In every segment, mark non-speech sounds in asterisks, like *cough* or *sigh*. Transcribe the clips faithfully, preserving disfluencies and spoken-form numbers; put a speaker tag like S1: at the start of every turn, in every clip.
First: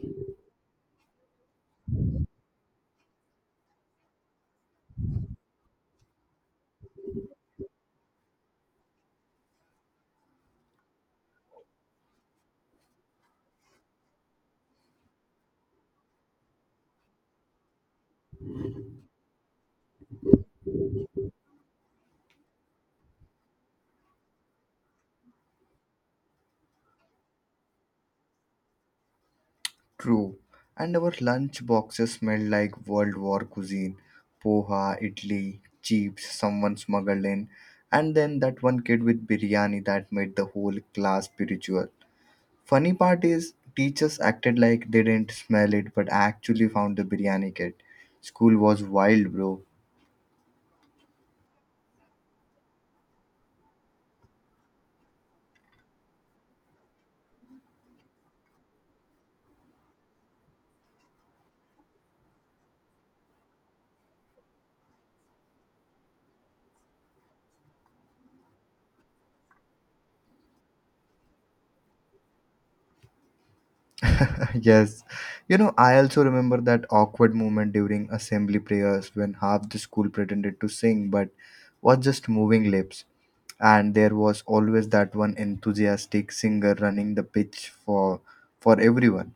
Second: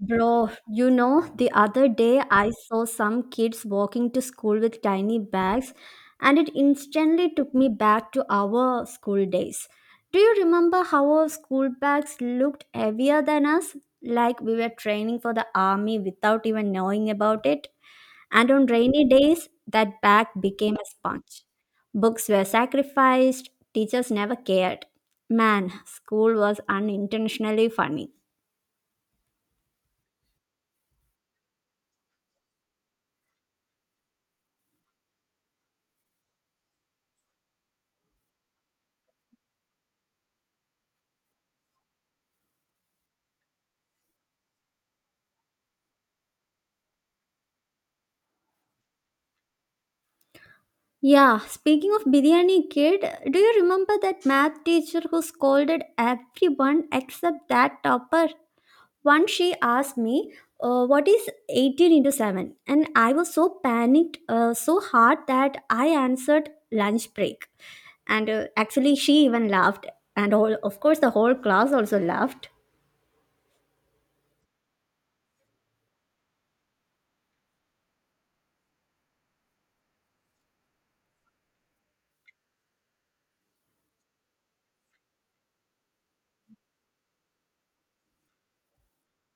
S1: Bro, you know, the other day I saw some kids walking to school with tiny bags, and it instantly took me back to our school days. Do you remember how our school bags looked heavier than us? Like we were training for the army without even knowing about it. And on rainy days, that bag became a sponge. Books were sacrificed, teachers never cared. Man, school was unintentionally funny.
S2: True. And our lunch boxes smelled like World War cuisine. Poha, idli, chips someone smuggled in. And then that one kid with biryani that made the whole class spiritual. Funny part is, teachers acted like they didn't smell it but actually found the biryani kit. School was wild, bro.
S1: Yeah, speaking of biryani kid, do you remember that math teacher who scolded everyone except that topper? Once she asked me, uh, what is eighteen into seven? And I was so panicked, uh, so hard that I answered lunch break. And uh, actually, she even laughed. And all, of course, the whole class also laughed.
S2: *laughs* Yes. You know, I also remember that awkward moment during assembly prayers when half the school pretended to sing but was just moving lips. And there was always that one enthusiastic singer running the pitch for for everyone.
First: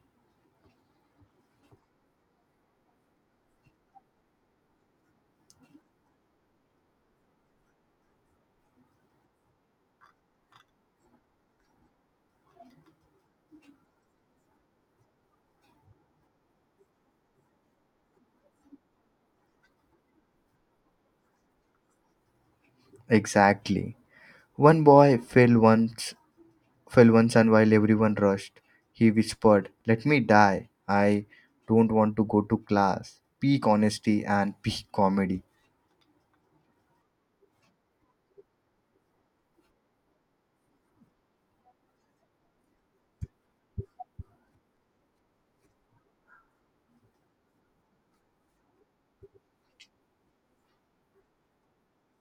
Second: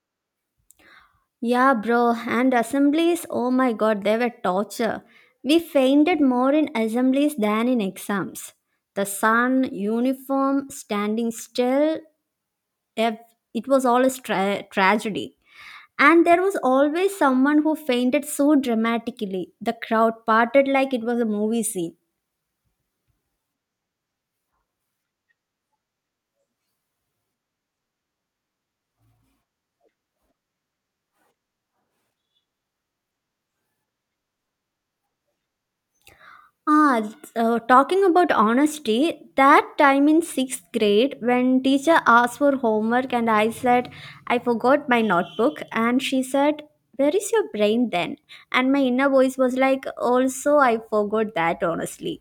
S1: Yeah, bro, and assemblies, oh my god, they were torture. We fainted more in assemblies than in exams. The sun, uniform, standing still, ev- it was all a tra- tragedy. And there was always someone who fainted so dramatically. The crowd parted like it was a movie scene.
S2: Exactly. One boy fell once fell once and while everyone rushed, he whispered, "Let me die. I don't want to go to class." Peak honesty and peak comedy.
S1: Ah, it's, uh, talking about honesty, that time in sixth grade when teacher asked for homework and I said I forgot my notebook and she said, "Where is your brain then?" And my inner voice was like, "Also, I forgot that honestly."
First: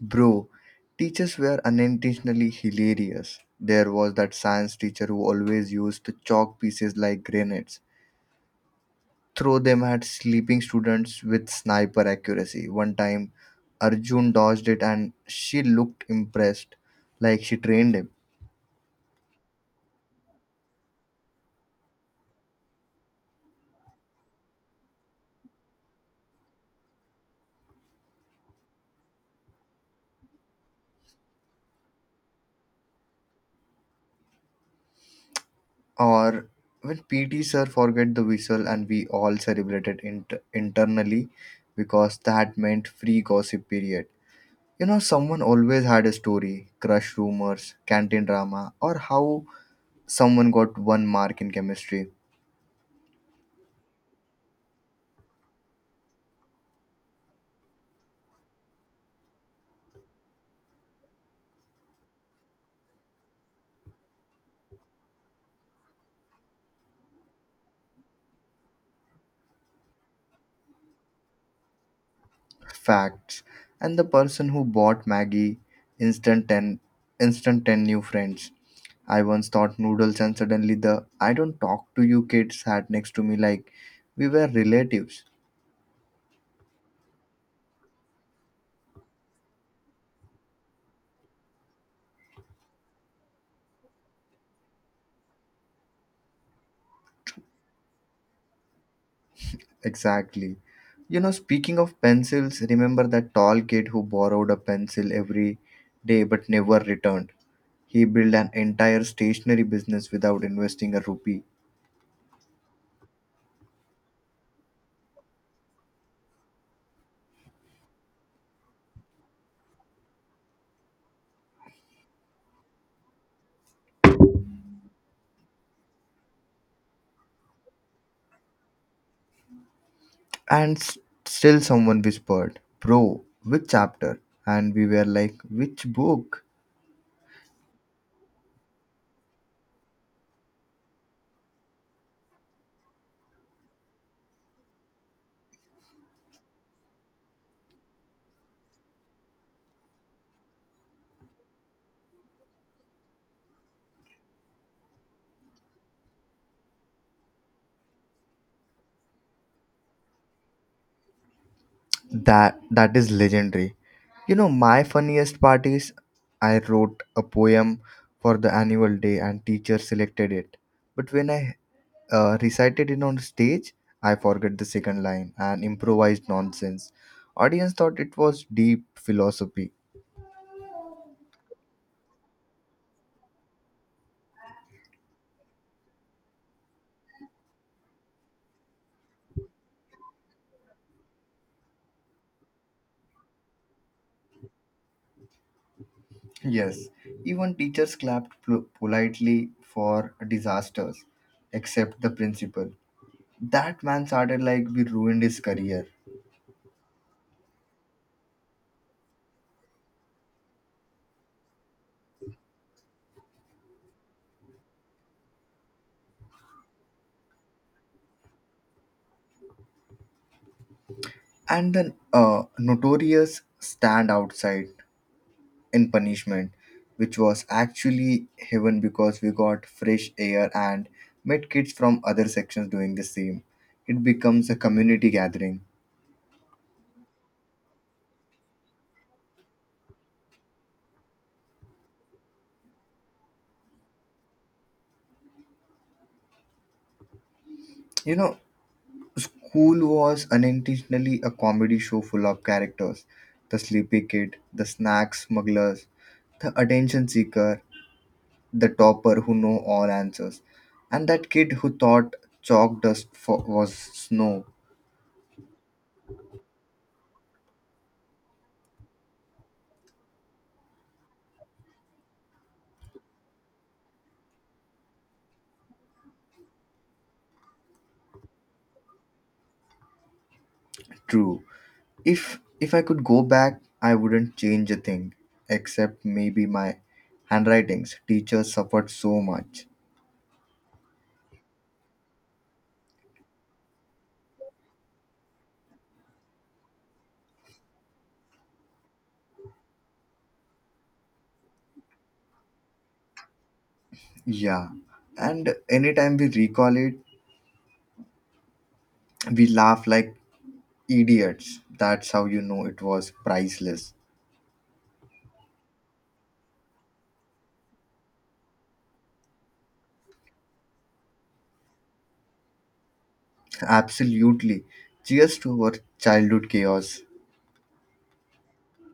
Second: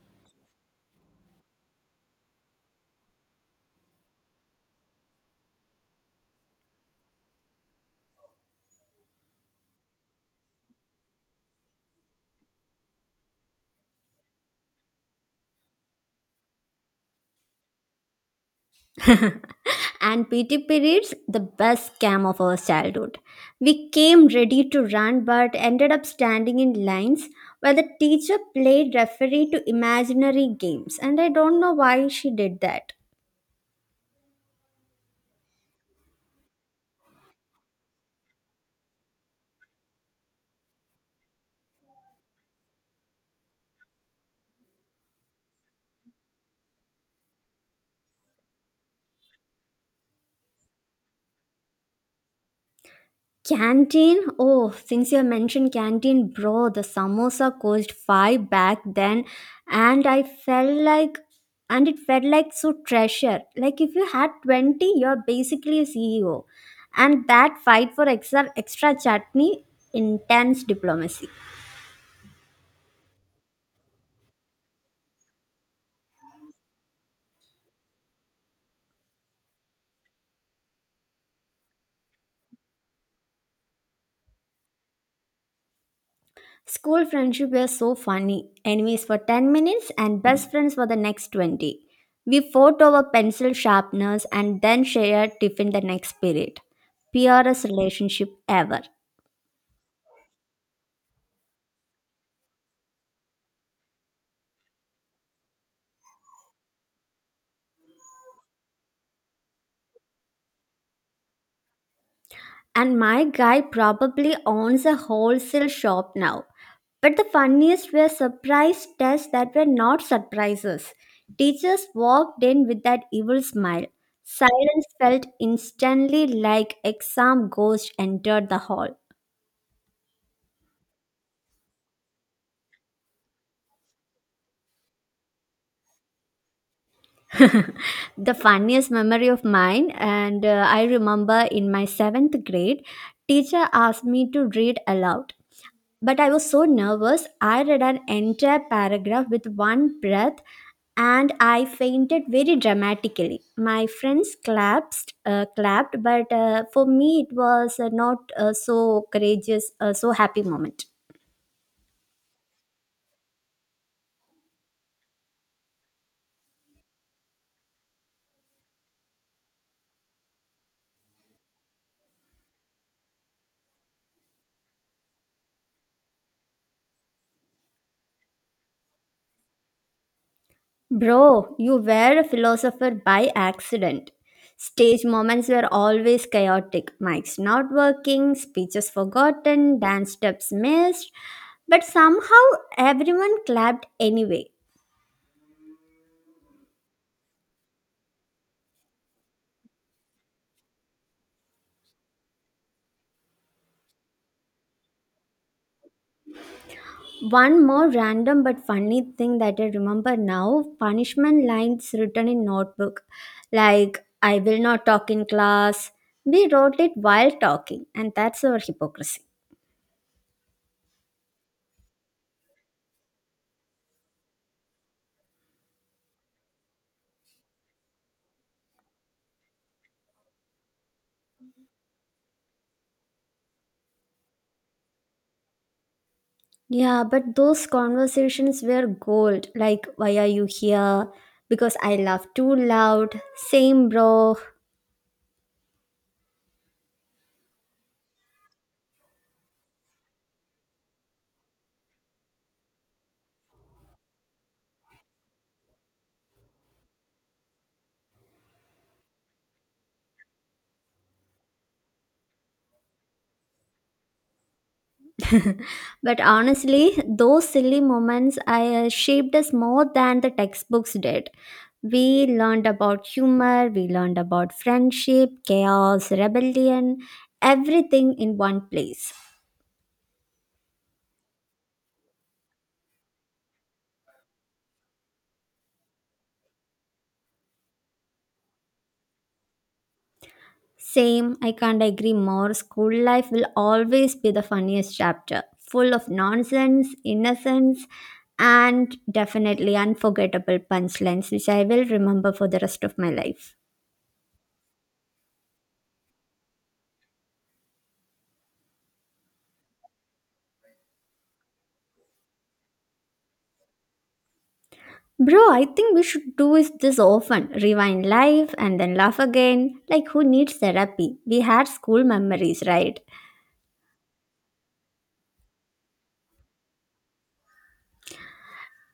S2: Bro, teachers were unintentionally hilarious. There was that science teacher who always used chalk pieces like grenades, throw them at sleeping students with sniper accuracy. One time, Arjun dodged it and she looked impressed, like she trained him.
S1: *laughs* And P T periods, the best scam of our childhood. We came ready to run but ended up standing in lines while the teacher played referee to imaginary games, and I don't know why she did that.
S2: Or when P T sir forget the whistle and we all celebrated inter- internally because that meant free gossip period. You know, someone always had a story, crush rumors, canteen drama, or how someone got one mark in chemistry,
S1: Canteen? Oh, since you mentioned canteen, bro, the samosa cost five back then, and I felt like, and it felt like so treasure. Like if you had twenty, you're basically a C E O, and that fight for extra extra chutney, intense diplomacy.
S2: facts, and the person who bought Maggie instant 10, instant ten new friends. I once thought noodles, and suddenly the "I don't talk to you" kid sat next to me like we were relatives.
S1: School friendship were so funny. Enemies for ten minutes and best friends for the next twenty. We fought over pencil sharpeners and then shared tiffin the next period. Purest relationship ever.
S2: Exactly. You know, speaking of pencils, remember that tall kid who borrowed a pencil every day but never returned? He built an entire stationery business without investing a rupee.
S1: And my guy probably owns a wholesale shop now. But the funniest were surprise tests that were not surprises. Teachers walked in with that evil smile. Silence felt instantly like exam ghost entered the hall.
S2: And s- Still, someone whispered, "Bro, which chapter?" And we were like, "Which book?"
S1: The funniest memory of mine and uh, I remember in my seventh grade teacher asked me to read aloud, but I was so nervous I read an entire paragraph with one breath, and I fainted very dramatically. My friends clapped uh, clapped but uh, for me it was uh, not uh, so courageous, uh, so happy moment.
S2: That That is legendary. You know, my funniest part is I wrote a poem for the annual day and teacher selected it. But when I uh, recited it on stage, I forgot the second line and improvised nonsense. Audience thought it was deep philosophy.
S1: Bro, you were a philosopher by accident. Stage moments were always chaotic. Mics not working, speeches forgotten, dance steps missed, but somehow everyone clapped anyway.
S2: Yes, even teachers clapped pol- politely for disasters, except the principal. That man started like we ruined his career.
S1: One more random but funny thing that I remember now, punishment lines written in notebook like I will not talk in class. We wrote it while talking, and that's our hypocrisy.
S2: And the uh, notorious stand outside in punishment, which was actually heaven because we got fresh air and met kids from other sections doing the same. It becomes a community gathering.
S1: Yeah, but those conversations were gold. Like, why are you here? Because I laugh too loud. Same, bro.
S2: You know, School was unintentionally a comedy show full of characters: the sleepy kid, the snack smugglers, the attention seeker, the topper who know all answers, and that kid who thought chalk dust fo- was snow.
S1: But honestly, those silly moments I uh, shaped us more than the textbooks did. We learned about humor, we learned about friendship, chaos, rebellion, everything in one place.
S2: True. If if I could go back, I wouldn't change a thing, except maybe my handwritings. Teachers suffered so much.
S1: Same, I can't agree more. School life will always be the funniest chapter, full of nonsense, innocence, and definitely unforgettable punchlines, which I will remember for the rest of my life.
S2: Yeah, and anytime we recall it, we laugh like Idiots. That's how you know it was priceless.
S1: Bro, I think we should do is this often. Rewind life and then laugh again. Like, who needs therapy? We had school memories, right?
S2: Absolutely. Cheers to our childhood chaos.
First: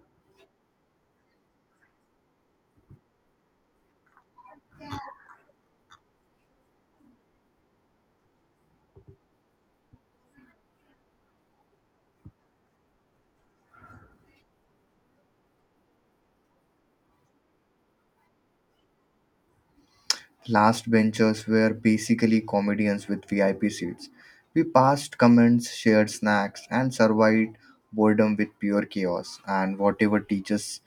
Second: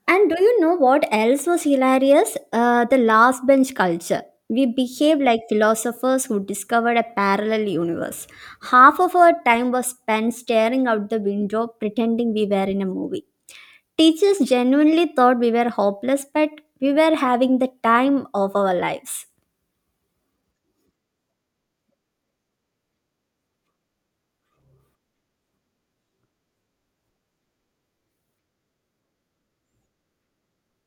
S1: And do you know what else was hilarious? Uh, the last bench culture. We behaved like philosophers who discovered a parallel universe. Half of our time was spent staring out the window, pretending we were in a movie. Teachers genuinely thought we were hopeless, but we were having the time of our lives.
S2: Last benchers were basically comedians with V I P seats. We passed comments, shared snacks, and survived boredom with pure chaos. And whatever teachers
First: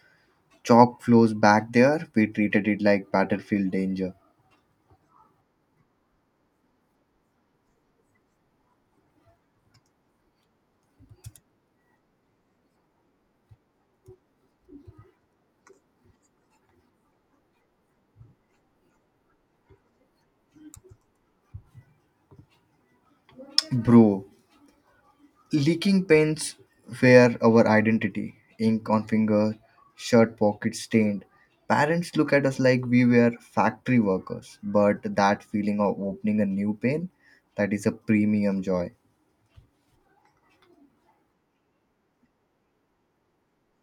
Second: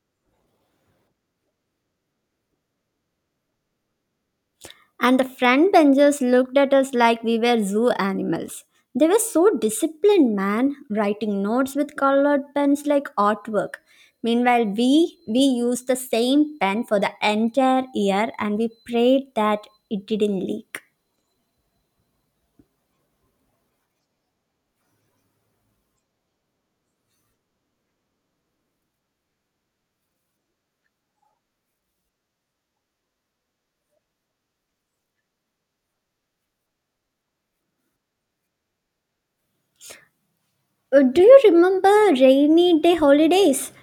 S2: chalk flows back there, we treated it like battlefield danger.
S1: And the front benchers looked at us like we were zoo animals. They were so disciplined, man, writing notes with colored pens like artwork. Meanwhile, we we used the same pen for the entire year and we prayed that it didn't leak.
S2: Bro, Leaking pens were our identity. Ink on finger, shirt pockets stained. Parents look at us like we were factory workers, but that feeling of opening a new pen, that is a premium joy.
S1: Uh, do you remember rainy day holidays?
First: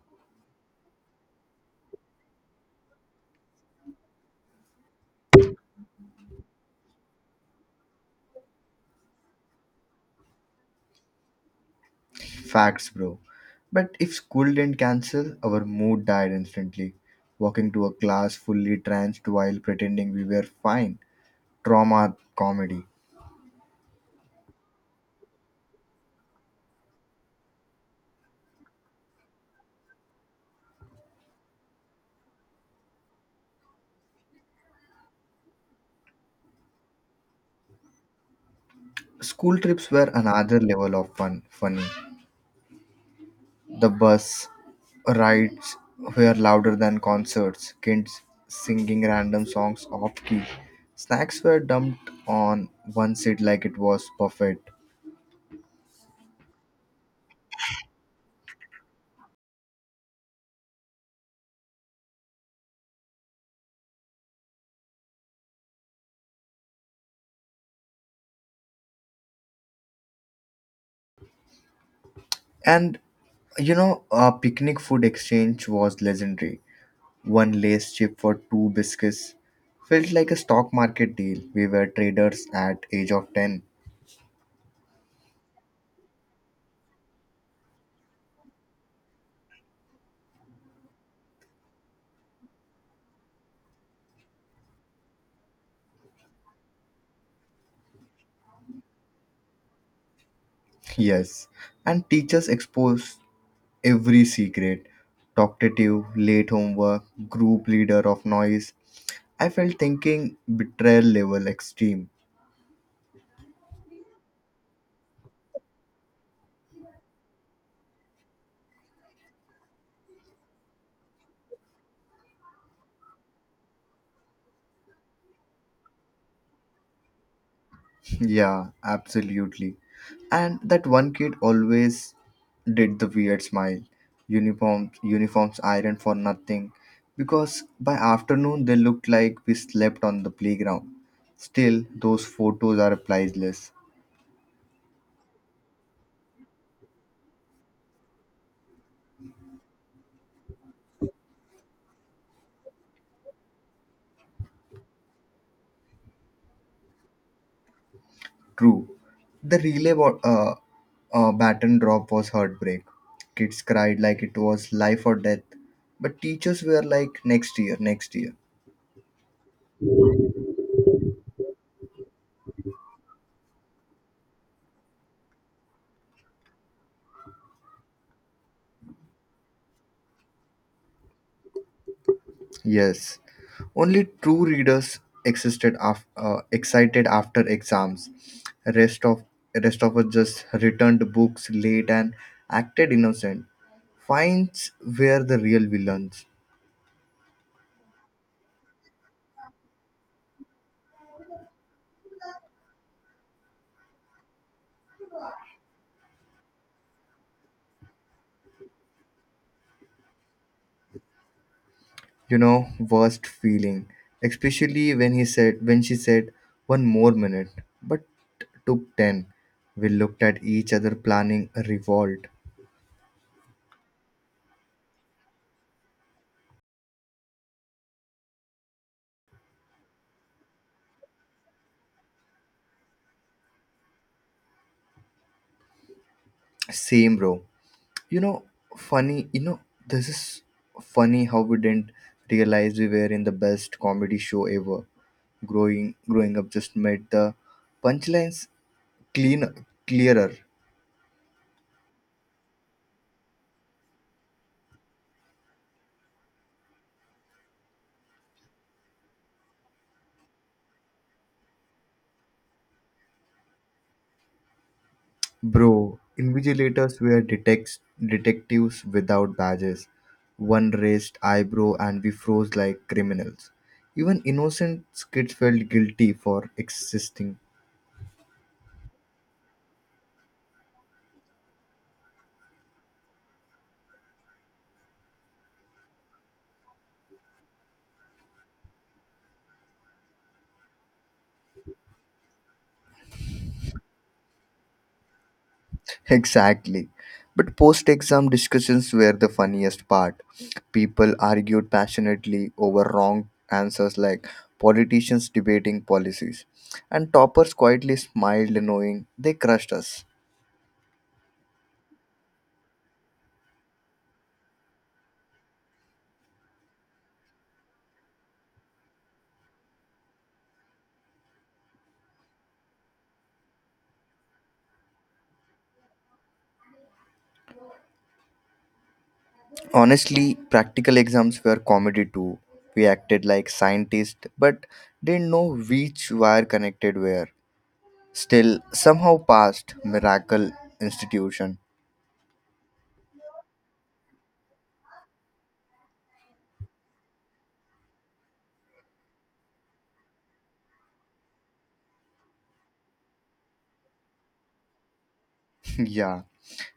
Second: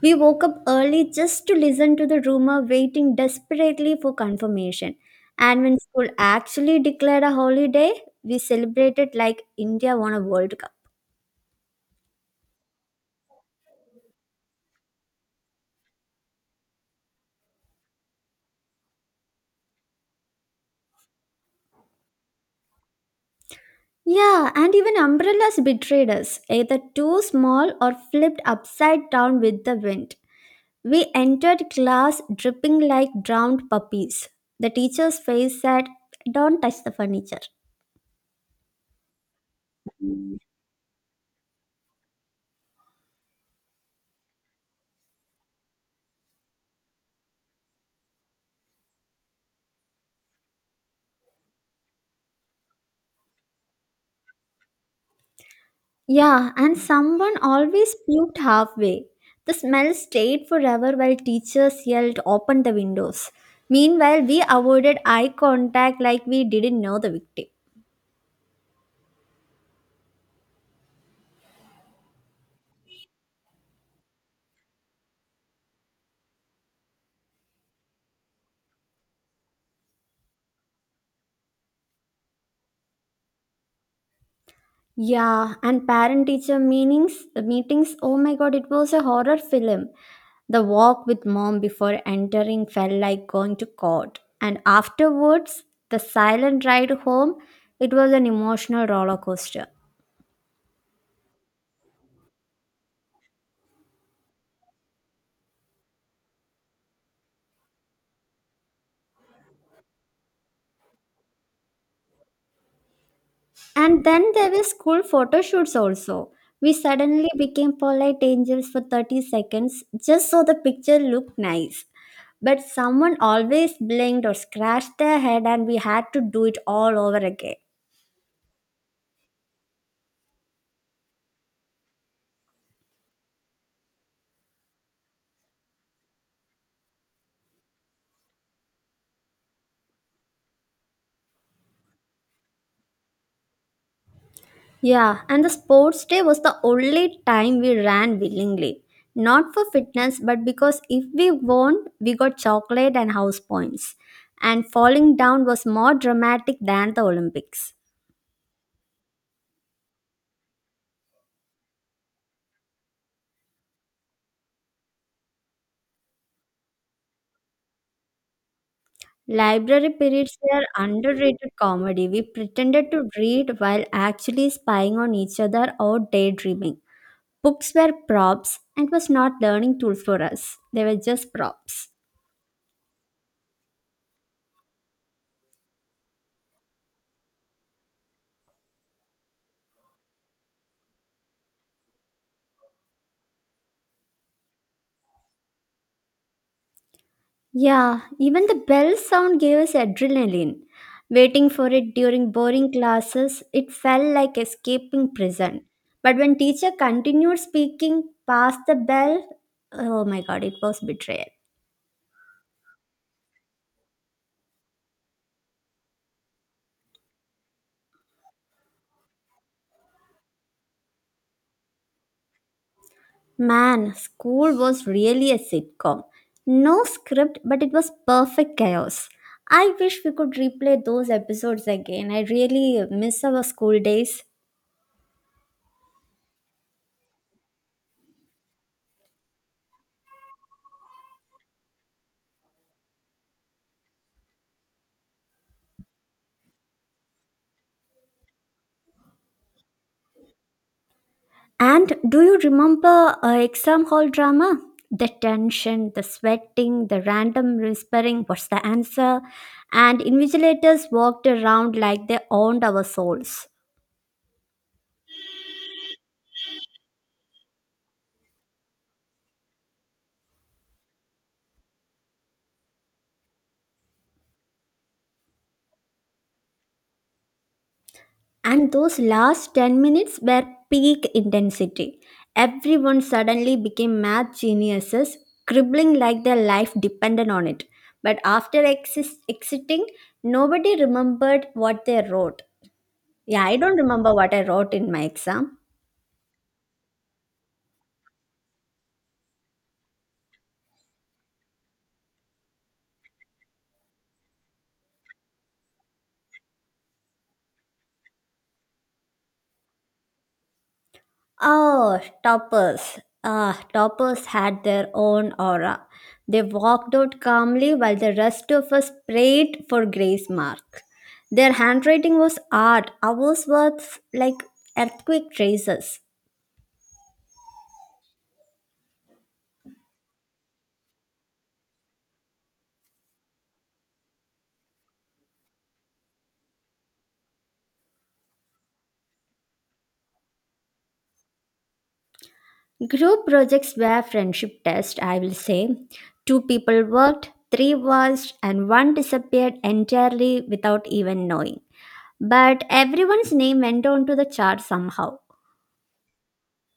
S1: We woke up early just to listen to the rumor, waiting desperately for confirmation. And when school actually declared a holiday, we celebrated like India won a World Cup.
S2: Facts, bro. But if school didn't cancel, our mood died instantly. Walking to a class fully tranced while pretending we were fine. Trauma comedy.
S1: Yeah, and even umbrellas betrayed us, either too small or flipped upside down with the wind. We entered class dripping like drowned puppies. The teacher's face said, "Don't touch the furniture."
S2: School trips were another level of fun, funny. The bus rides were louder than concerts, kids singing random songs off key. Snacks were dumped on one seat like it was buffet.
S1: Yeah, and someone always puked halfway. The smell stayed forever while teachers yelled, "Open the windows." Meanwhile, we avoided eye contact like we didn't know the victim.
S2: And you know, a picnic food exchange was legendary. One lace chip for two biscuits felt like a stock market deal. We were traders at age of ten.
S1: Yeah, and parent teacher meetings, meetings, oh my god, it was a horror film. The walk with mom before entering felt like going to court. And afterwards, the silent ride home, it was an emotional roller coaster.
S2: Yes. And teachers exposed every secret. Talkative, late homework, group leader of noise, I felt thinking betrayal level extreme.
S1: And then there were school photo shoots also. We suddenly became polite angels for thirty seconds just so the picture looked nice. But someone always blinked or scratched their head, and we had to do it all over again.
S2: Yeah, absolutely. And that one kid always did the weird smile. Uniforms, uniforms ironed for nothing, because by afternoon they looked like we slept on the playground. Still, those photos are priceless.
S1: Yeah, and the sports day was the only time we ran willingly. Not for fitness, but because if we won, we got chocolate and house points. And falling down was more dramatic than the Olympics.
S2: True, the relay wa- uh, uh, baton drop was heartbreak. Kids cried like it was life or death, but teachers were like, "next year, next year".
S1: Library periods were underrated comedy. We pretended to read while actually spying on each other or daydreaming. Books were props and was not learning tool for us. They were just props.
S2: Yes, only true readers existed af- uh, excited after exams. Rest of rest of us just returned books late and acted innocent. Finds were the real villains.
S1: Yeah, even the bell sound gave us adrenaline. Waiting for it during boring classes, it felt like escaping prison. But when teacher continued speaking past the bell, oh my god, it was betrayal.
S2: You know, worst feeling, especially when he said when she said "one more minute," but took ten. We looked at each other, planning a revolt.
S1: Man, school was really a sitcom. No script, but it was perfect chaos. I wish we could replay those episodes again. I really miss our school days.
S2: Same row. You know, funny, you know, this is funny how we didn't realize we were in the best comedy show ever. Growing growing up just made the punchlines clean clearer.
S1: And do you remember uh, exam hall drama? The tension, the sweating, the random whispering, what's the answer? And invigilators walked around like they owned our souls.
S2: Bro, invigilators were detects detectives without badges. One raised eyebrow and we froze like criminals. Even innocent kids felt guilty for existing.
S1: And those last ten minutes were peak intensity. Everyone suddenly became math geniuses, scribbling like their life depended on it. But after exis- exiting, nobody remembered what they wrote. Yeah, I don't remember what I wrote in my exam.
S2: Exactly. But post exam discussions were the funniest part. People argued passionately over wrong answers like politicians debating policies. And toppers quietly smiled, knowing they crushed us.
S1: Oh, toppers. Ah, toppers had their own aura. They walked out calmly while the rest of us prayed for grace mark. Their handwriting was art, ours was like earthquake traces.
S2: Honestly, practical exams were comedy too. We acted like scientists but didn't know which wire connected where. Still, somehow passed. Miracle institution.
S1: Group projects were friendship tests, I will say. Two people worked, three watched, and one disappeared entirely without even knowing. But everyone's name went on to the chart somehow.
S2: *laughs* Yeah.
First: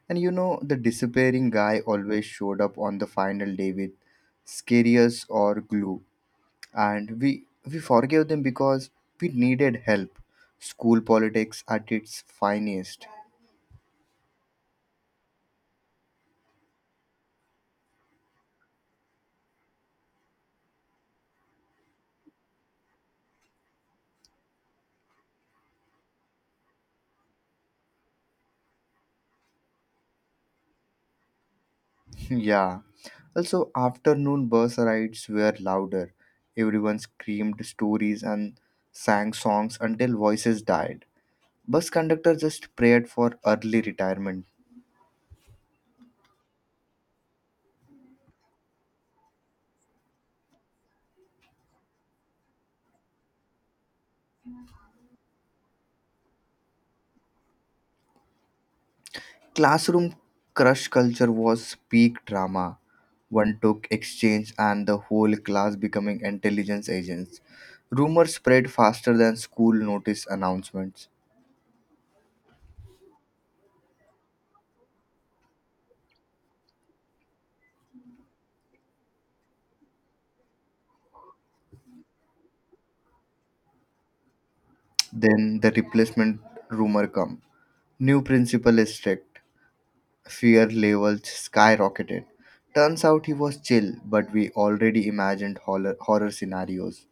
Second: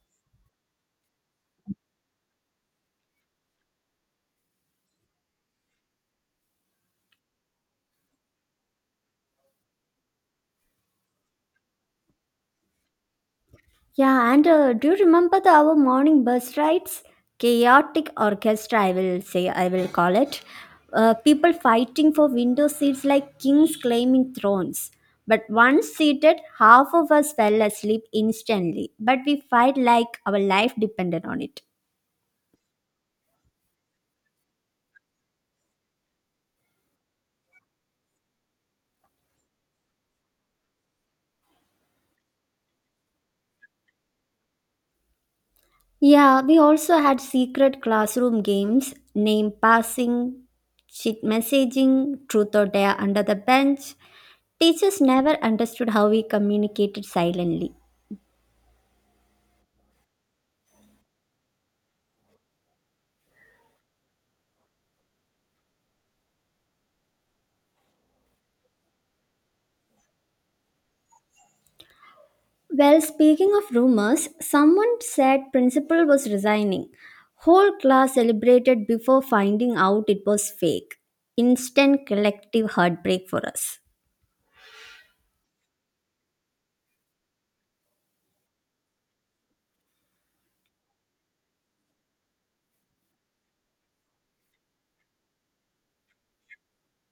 S2: And you know, the disappearing guy always showed up on the final day with scarius or glue. And we we forgave them because we needed help. School politics at its finest.
S1: Yeah, and uh, do you remember the our morning bus rides? Chaotic orchestra, I will say, I will call it. Uh, people fighting for window seats like kings claiming thrones. But once seated, half of us fell asleep instantly. But we fight like our life depended on it.
S2: *laughs* Yeah. Also afternoon bus rides were louder. Everyone screamed stories and sang songs until voices died. Bus conductor just prayed for early retirement.
S1: Yeah, we also had secret classroom games, name passing, cheat messaging, truth or dare under the bench. Teachers never understood how we communicated silently.
S2: Classroom crush culture was peak drama. One took exchange and the whole class becoming intelligence agents. Rumors spread faster than school notice announcements.
S1: Well, speaking of rumors, someone said principal was resigning. Whole class celebrated before finding out it was fake. Instant collective heartbreak for us.
S2: Then the replacement rumor come. New principal is strict. Fear levels skyrocketed. Turns out he was chill, but we already imagined horror, horror scenarios.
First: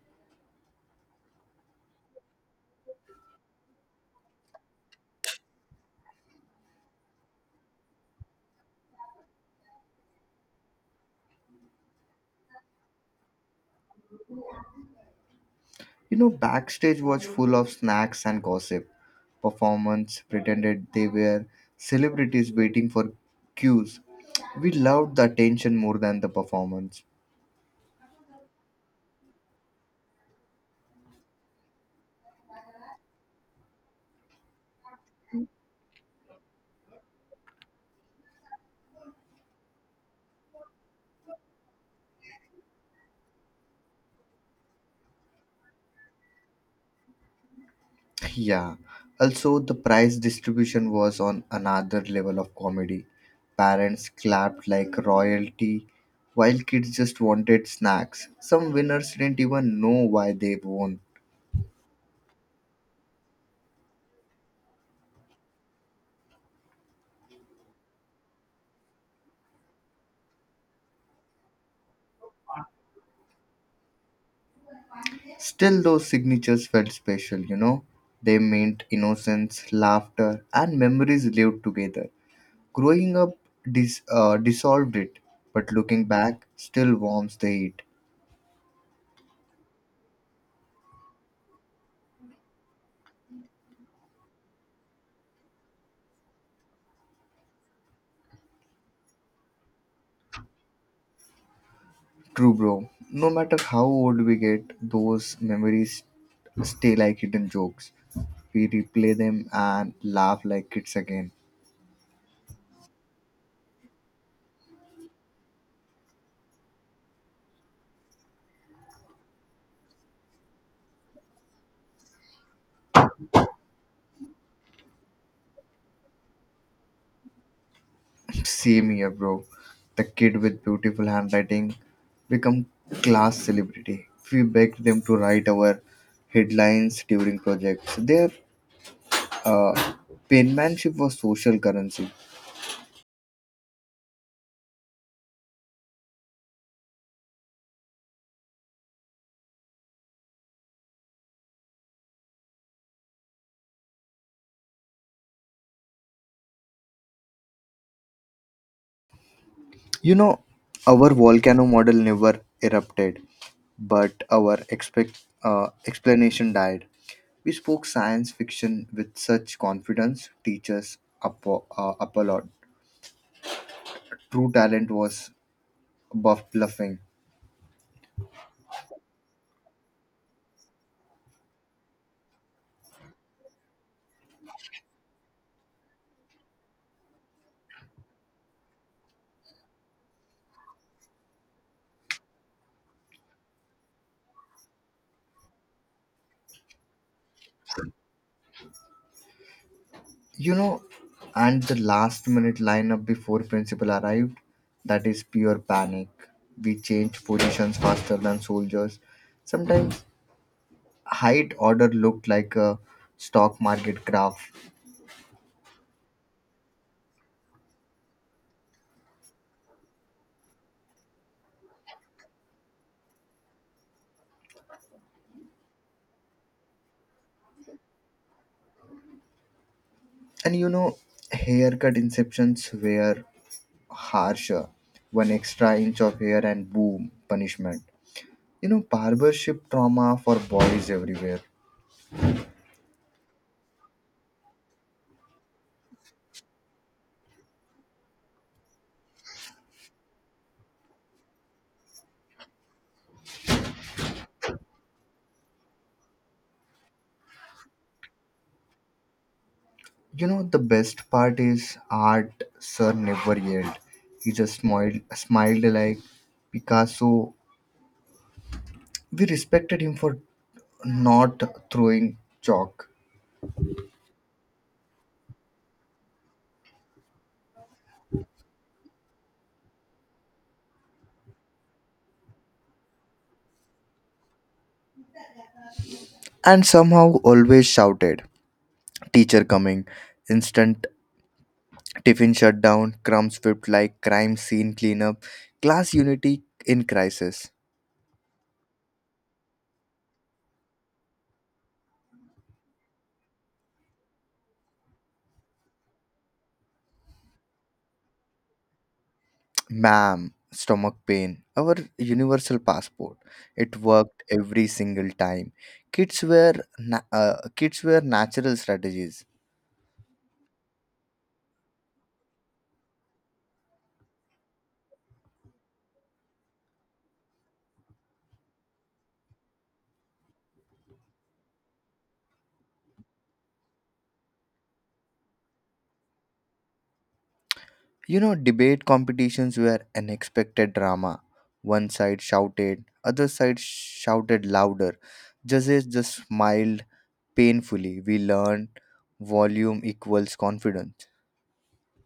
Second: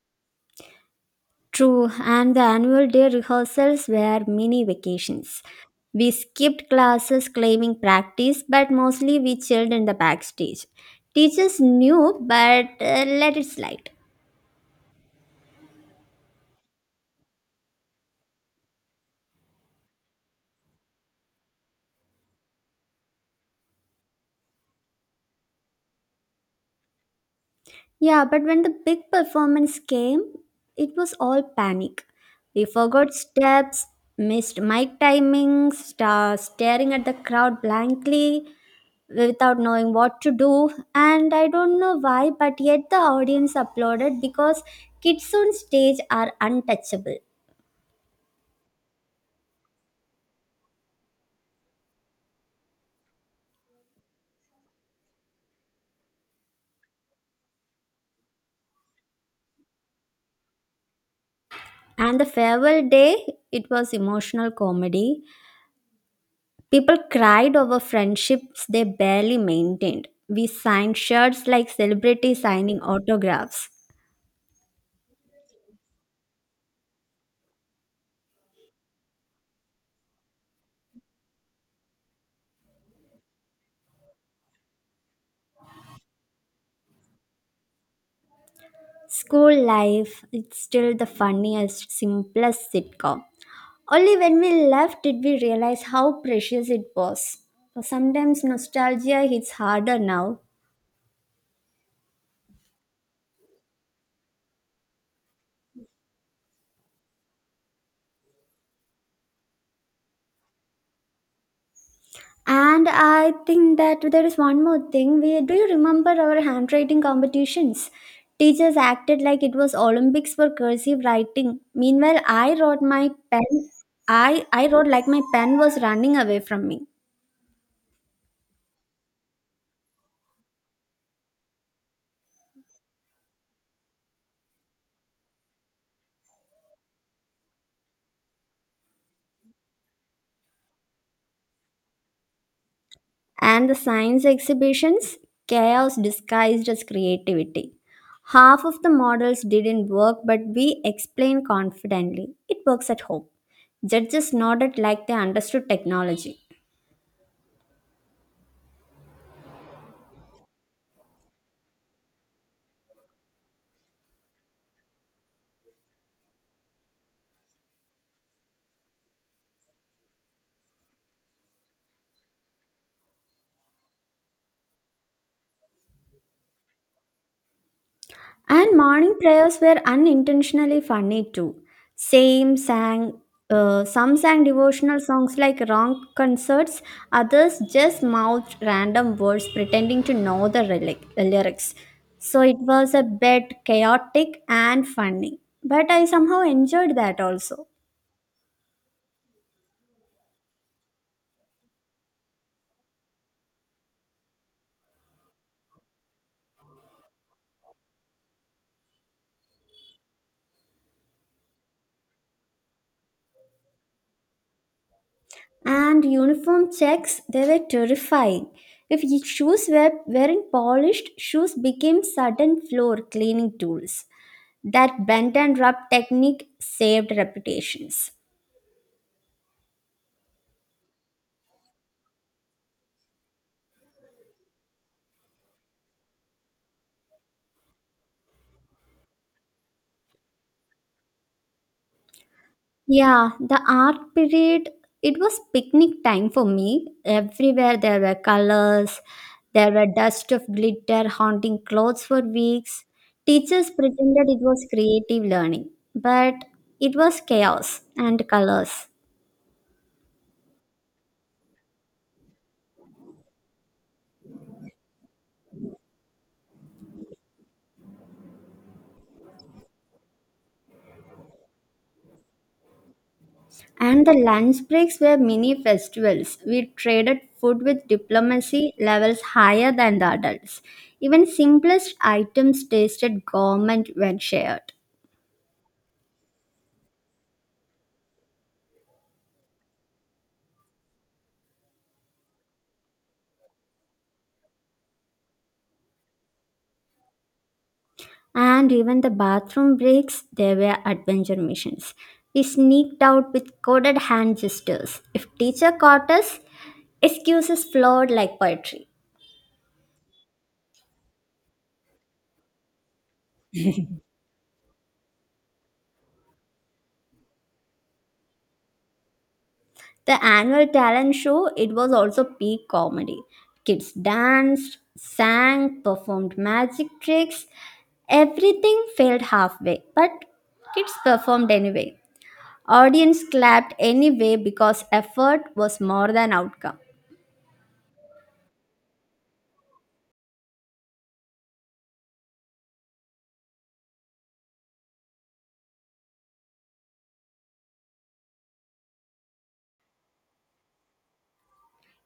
S1: True, and the annual day rehearsals were mini vacations. We skipped classes claiming practice, but mostly we chilled in the backstage. Teachers knew, but uh, let it slide.
S2: You know, backstage was full of snacks and gossip. Performance pretended they were celebrities waiting for cues. We loved the attention more than the performance.
S1: Yeah, but when the big performance came, it was all panic. We forgot steps, missed mic timings, star staring at the crowd blankly without knowing what to do. And I don't know why, but yet the audience applauded because kids on stage are untouchable.
S2: Yeah. Also, the prize distribution was on another level of comedy. Parents clapped like royalty, while kids just wanted snacks. Some winners didn't even know why they won.
S1: And the farewell day, it was emotional comedy. People cried over friendships they barely maintained. We signed shirts like celebrities signing autographs.
S2: Still, those signatures felt special, you know. They meant innocence, laughter, and memories lived together. Growing up dis- uh, dissolved it, but looking back still warms the heat.
S1: School life, it's still the funniest, simplest sitcom. Only when we left did we realize how precious it was. Sometimes nostalgia hits harder now.
S2: True, bro. No matter how old we get, those memories stay like hidden jokes. We replay them and laugh like kids again.
S1: And I think that there is one more thing. We Do you remember our handwriting competitions? Teachers acted like it was Olympics for cursive writing. Meanwhile, I wrote my pen. I I wrote like my pen was running away from me.
S2: Same here, bro. The kid with beautiful handwriting become class celebrity. We begged them to write our headlines during projects. Their uh, penmanship was social currency.
S1: And the science exhibitions, chaos disguised as creativity. Half of the models didn't work, but we explained confidently. It works at home. Judges nodded like they understood technology.
S2: You know, our volcano model never erupted, but our expect uh, explanation died. We spoke science fiction with such confidence. Teachers applaud. Uh, applaud. True talent was buff bluffing.
S1: And morning prayers were unintentionally funny too. Same sang, uh, some sang devotional songs like wrong concerts, others just mouthed random words pretending to know the relic- lyrics. So it was a bit chaotic and funny, but I somehow enjoyed that also.
S2: You know, and the last minute lineup before principal arrived, that is pure panic. We changed positions faster than soldiers. Sometimes height order looked like a stock market graph.
S1: And uniform checks, they were terrifying. If ye- Shoes were wearing, polished shoes became sudden floor cleaning tools. That bend and rub technique saved reputations.
S2: And you know, haircut inceptions were harsher. One extra inch of hair and boom, punishment. You know, barbership trauma for boys everywhere.
S1: Yeah, the art period, it was picnic time for me. Everywhere there were colors, there were dust of glitter haunting clothes for weeks. Teachers pretended it was creative learning, but it was chaos and colors.
S2: You know, the best part is art, sir, never yelled. He just smiled, smiled like Picasso. We respected him for not throwing chalk.
S1: And the lunch breaks were mini festivals. We traded food with diplomacy levels higher than the adults. Even simplest items tasted gourmet when shared.
S2: And somehow always shouted, "Teacher coming." Instant tiffin shut down, crumbs whipped like crime scene cleanup, class unity in crisis.
S1: And even the bathroom breaks, they were adventure missions. We sneaked out with coded hand gestures. If teacher caught us, excuses flowed like poetry.
S2: Ma'am, stomach pain, our universal passport. It worked every single time. Kids were na- uh, kids were natural strategies.
S1: The annual talent show, it was also peak comedy. Kids danced, sang, performed magic tricks. Everything failed halfway, but kids performed anyway. Audience clapped anyway because effort was more than outcome.
S2: You know, debate competitions were unexpected drama. One side shouted, other side shouted louder. Judges just smiled painfully. We learned volume equals confidence.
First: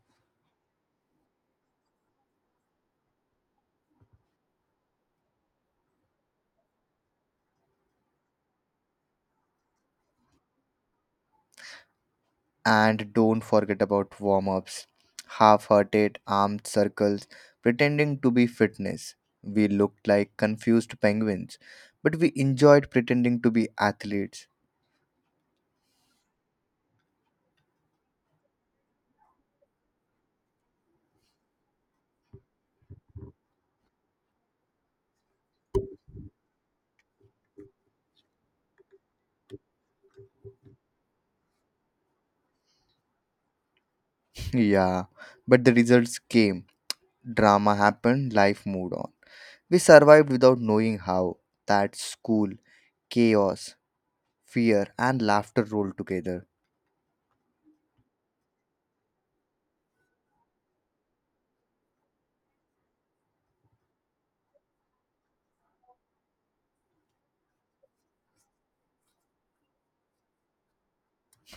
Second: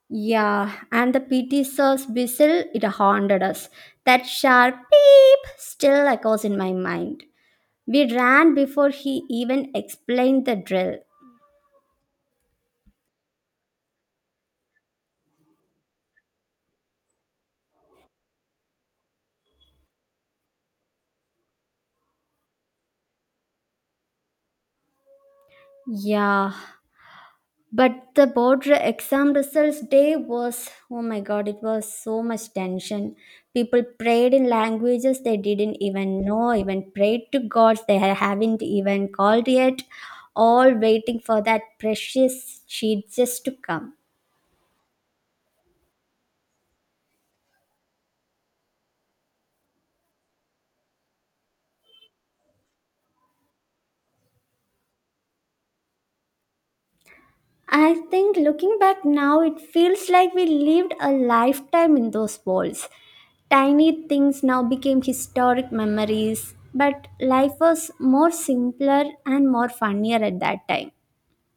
S1: Yeah, and the P T sir's whistle, it haunted us. That sharp beep still echoes in my mind. We ran before he even explained the drill.
S2: And don't forget about warm ups, half hearted armed circles, pretending to be fitness. We looked like confused penguins, but we enjoyed pretending to be athletes.
S1: Yeah, but the board re- exam results day was, oh my god, it was so much tension. People prayed in languages they didn't even know, even prayed to gods they ha- haven't even called yet, all waiting for that precious sheet just to come.
S2: *laughs* Yeah, but the results came. Drama happened, life moved on. We survived without knowing how. That school, chaos, fear, and laughter rolled together.
S1: I think looking back now, it feels like we lived a lifetime in those walls. Tiny things now became historic memories, but life was more simpler and more funnier at that time.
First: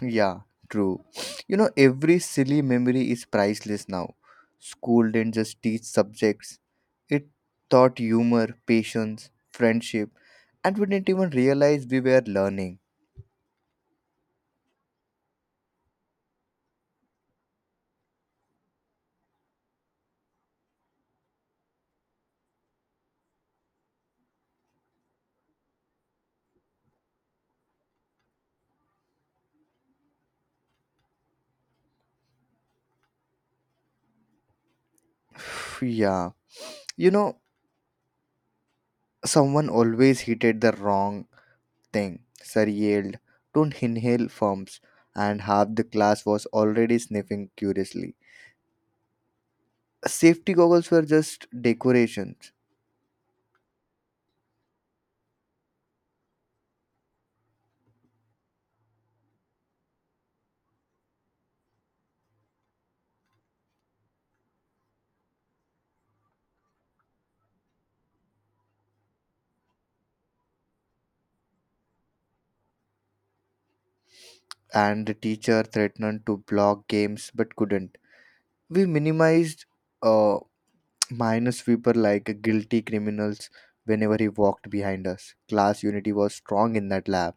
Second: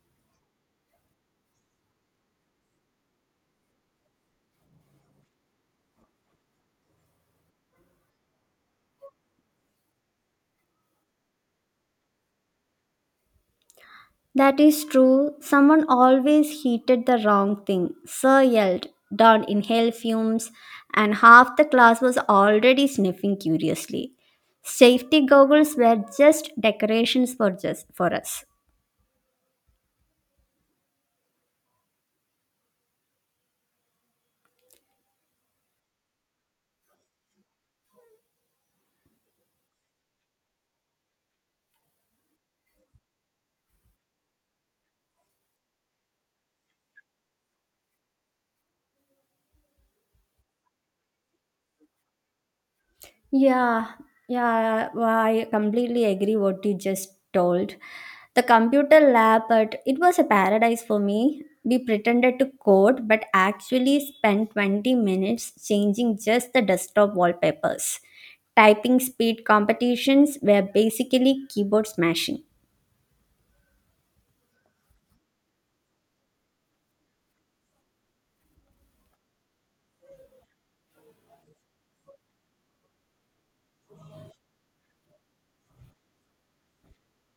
S2: Yeah, true. You know, every silly memory is priceless now. School didn't just teach subjects, it taught humor, patience, friendship, and we didn't even realize we were learning.
S1: That is true. Someone always heated the wrong thing. Sir yelled, Don inhaled fumes, and half the class was already sniffing curiously. Safety goggles were just decorations for, just, for us.
S2: *sighs* Yeah. You know, someone always hated the wrong thing. Sir yelled, "Don't inhale fumes," and half the class was already sniffing curiously. Safety goggles were just decorations,
S1: Yeah, yeah, well, I completely agree what you just told. The computer lab, but it was a paradise for me. We pretended to code, but actually spent twenty minutes changing just the desktop wallpapers. Typing speed competitions were basically keyboard smashing.
S2: and the teacher threatened to block games but couldn't. We minimized uh, minor sweeper like guilty criminals whenever he walked behind us. Class unity was strong in that lab.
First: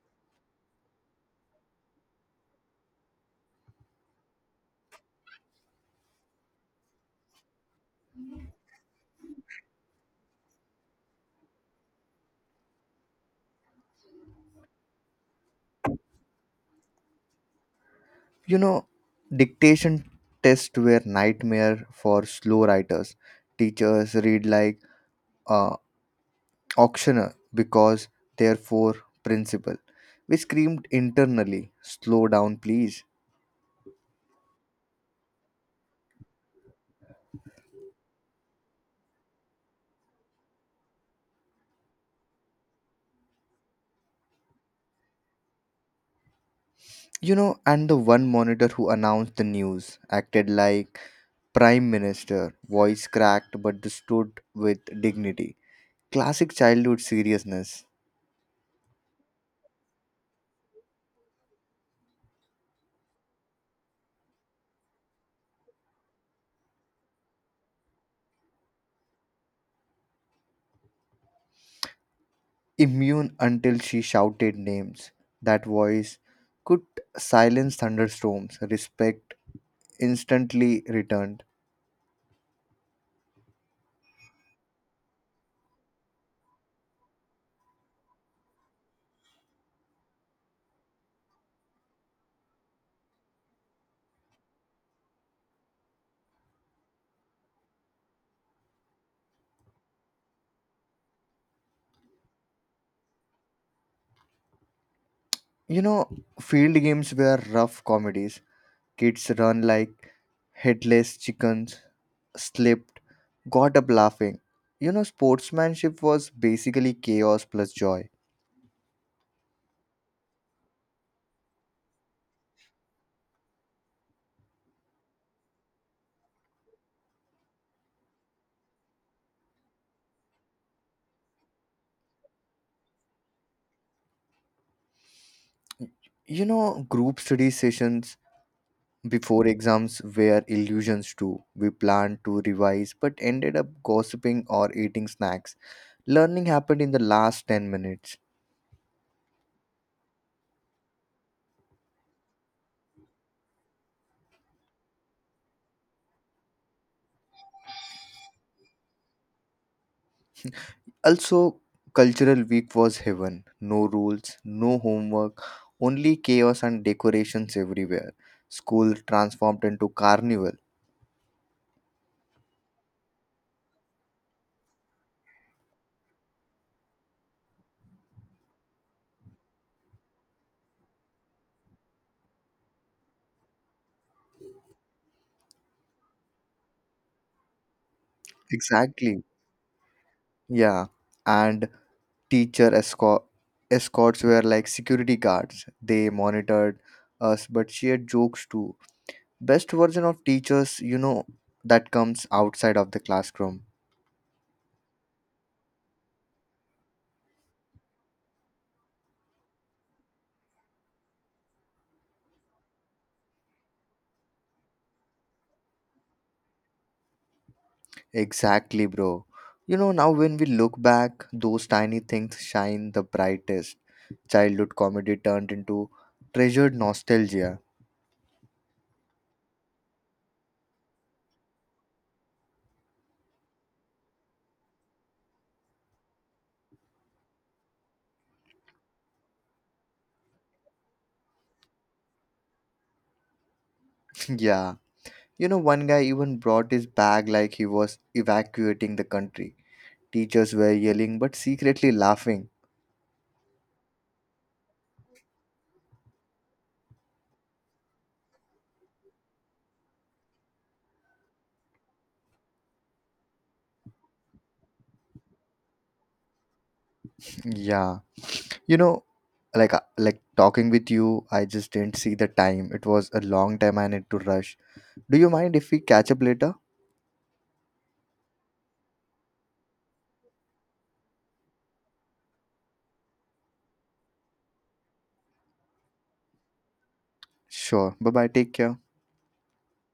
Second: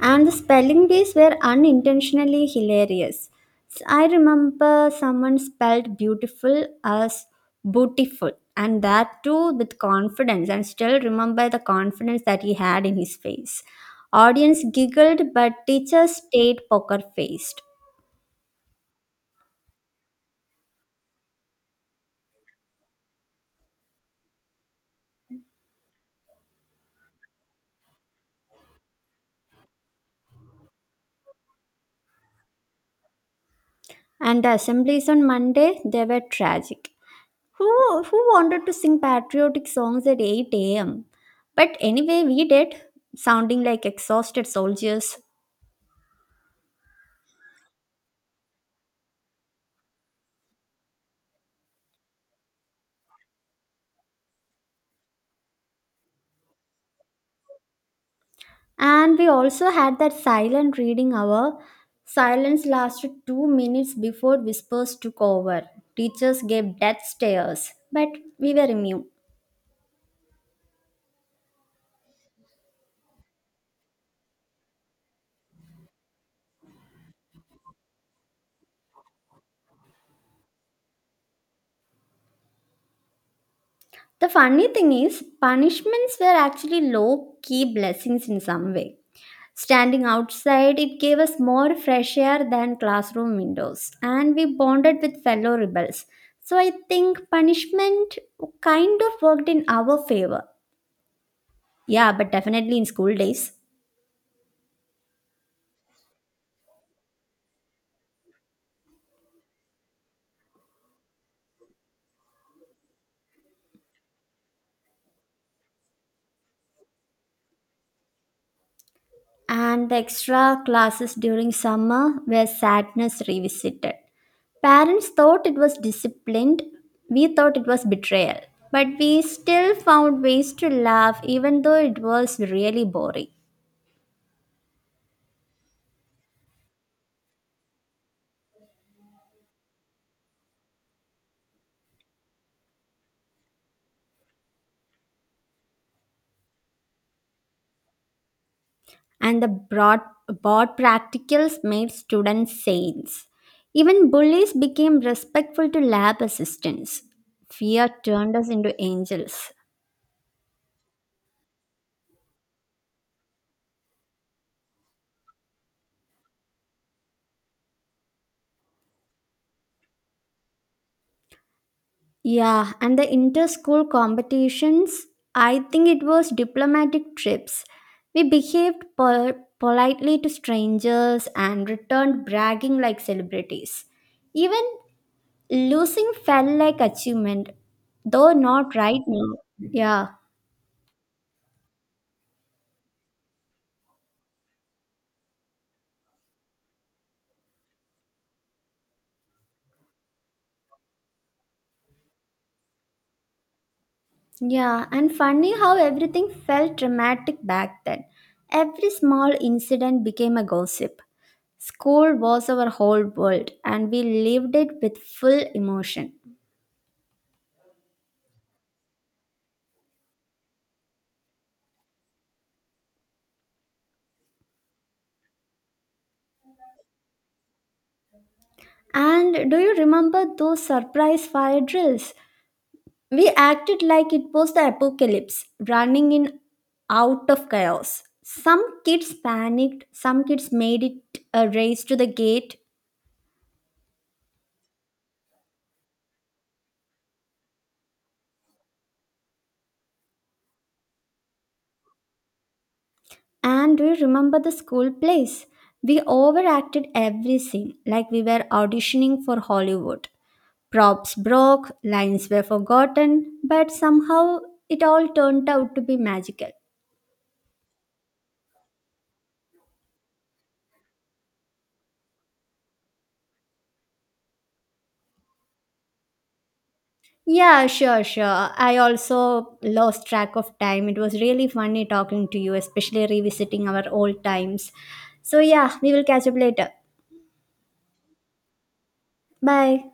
S1: And the spelling bees were unintentionally hilarious. S- I remember someone spelled beautiful as bootiful, and that too with confidence, and still remember the confidence that he had in his face. Audience giggled, but teachers stayed poker faced.
S2: You know, dictation tests were nightmare for slow writers. Teachers read like uh, auctioneer because therefore principal. We screamed internally, "slow down please."
S1: And the assemblies on Monday, they were tragic. Who, who wanted to sing patriotic songs at eight a m? But anyway, we did, sounding like exhausted soldiers.
S2: You know, and the one monitor who announced the news acted like prime minister, voice cracked but stood with dignity. Classic childhood seriousness.
S1: And we also had that silent reading hour. Silence lasted two minutes before whispers took over. Teachers gave death stares, but we were immune.
S2: Immune until she shouted names. That voice could silence thunderstorms. Respect instantly returned.
S1: The funny thing is, punishments were actually low key blessings in some way. Standing outside, it gave us more fresh air than classroom windows, and we bonded with fellow rebels. So I think punishment kind of worked in our favor. Yeah, but definitely in school days.
S2: You know, field games were rough comedies. Kids run like headless chickens, slip got up laughing. You know, sportsmanship was basically chaos plus joy.
S1: And the extra classes during summer where sadness revisited. Parents thought it was disciplined, we thought it was betrayal. But we still found ways to laugh even though it was really boring.
S2: You know, group study sessions before exams were illusions too. We planned to revise but ended up gossiping or eating snacks. Learning happened in the last ten minutes.
S1: And the broad, board practicals made students saints. Even bullies became respectful to lab assistants. Fear turned us into angels.
S2: Also, cultural week was heaven. No rules, no homework, only chaos and decorations everywhere. School transformed into carnival.
S1: Yeah, and the inter school competitions, I think it was diplomatic trips. We behaved pol- politely to strangers and returned bragging like celebrities. Even losing felt like achievement, though not right
S2: Exactly.
S1: now. Yeah,
S2: Yeah. And teacher escort escorts were like security guards. They monitored us but shared jokes too. Best version of teachers, you know, that comes outside of the classroom.
S1: yeah, and funny how everything felt dramatic back then. Every small incident became a gossip. School was our whole world, and we lived it with full emotion.
S2: Exactly, bro. You know, now when we look back, those tiny things shine the brightest. Childhood comedy turned into treasured nostalgia.
S1: And do you remember those surprise fire drills? We acted like it was the apocalypse, running in out of chaos. Some kids panicked, some kids made it a race to the gate.
S2: *laughs* Yeah. You know, one guy even brought his bag like he was evacuating the country. Teachers were yelling but secretly laughing.
S1: And do you remember the school plays? We overacted every scene, like we were auditioning for Hollywood. Props broke, lines were forgotten, but somehow it all turned out to be magical.
S2: *laughs* Yeah. You know, like uh, like talking with you, I just didn't see the time. It was a long time. I need to rush. Do you mind if we catch up later?
S1: Yeah, sure, sure. I also lost track of time. It was really funny talking to you, especially revisiting our old times. So, yeah, we will catch up later.
S2: Sure, bye bye, take care.
S1: Bye.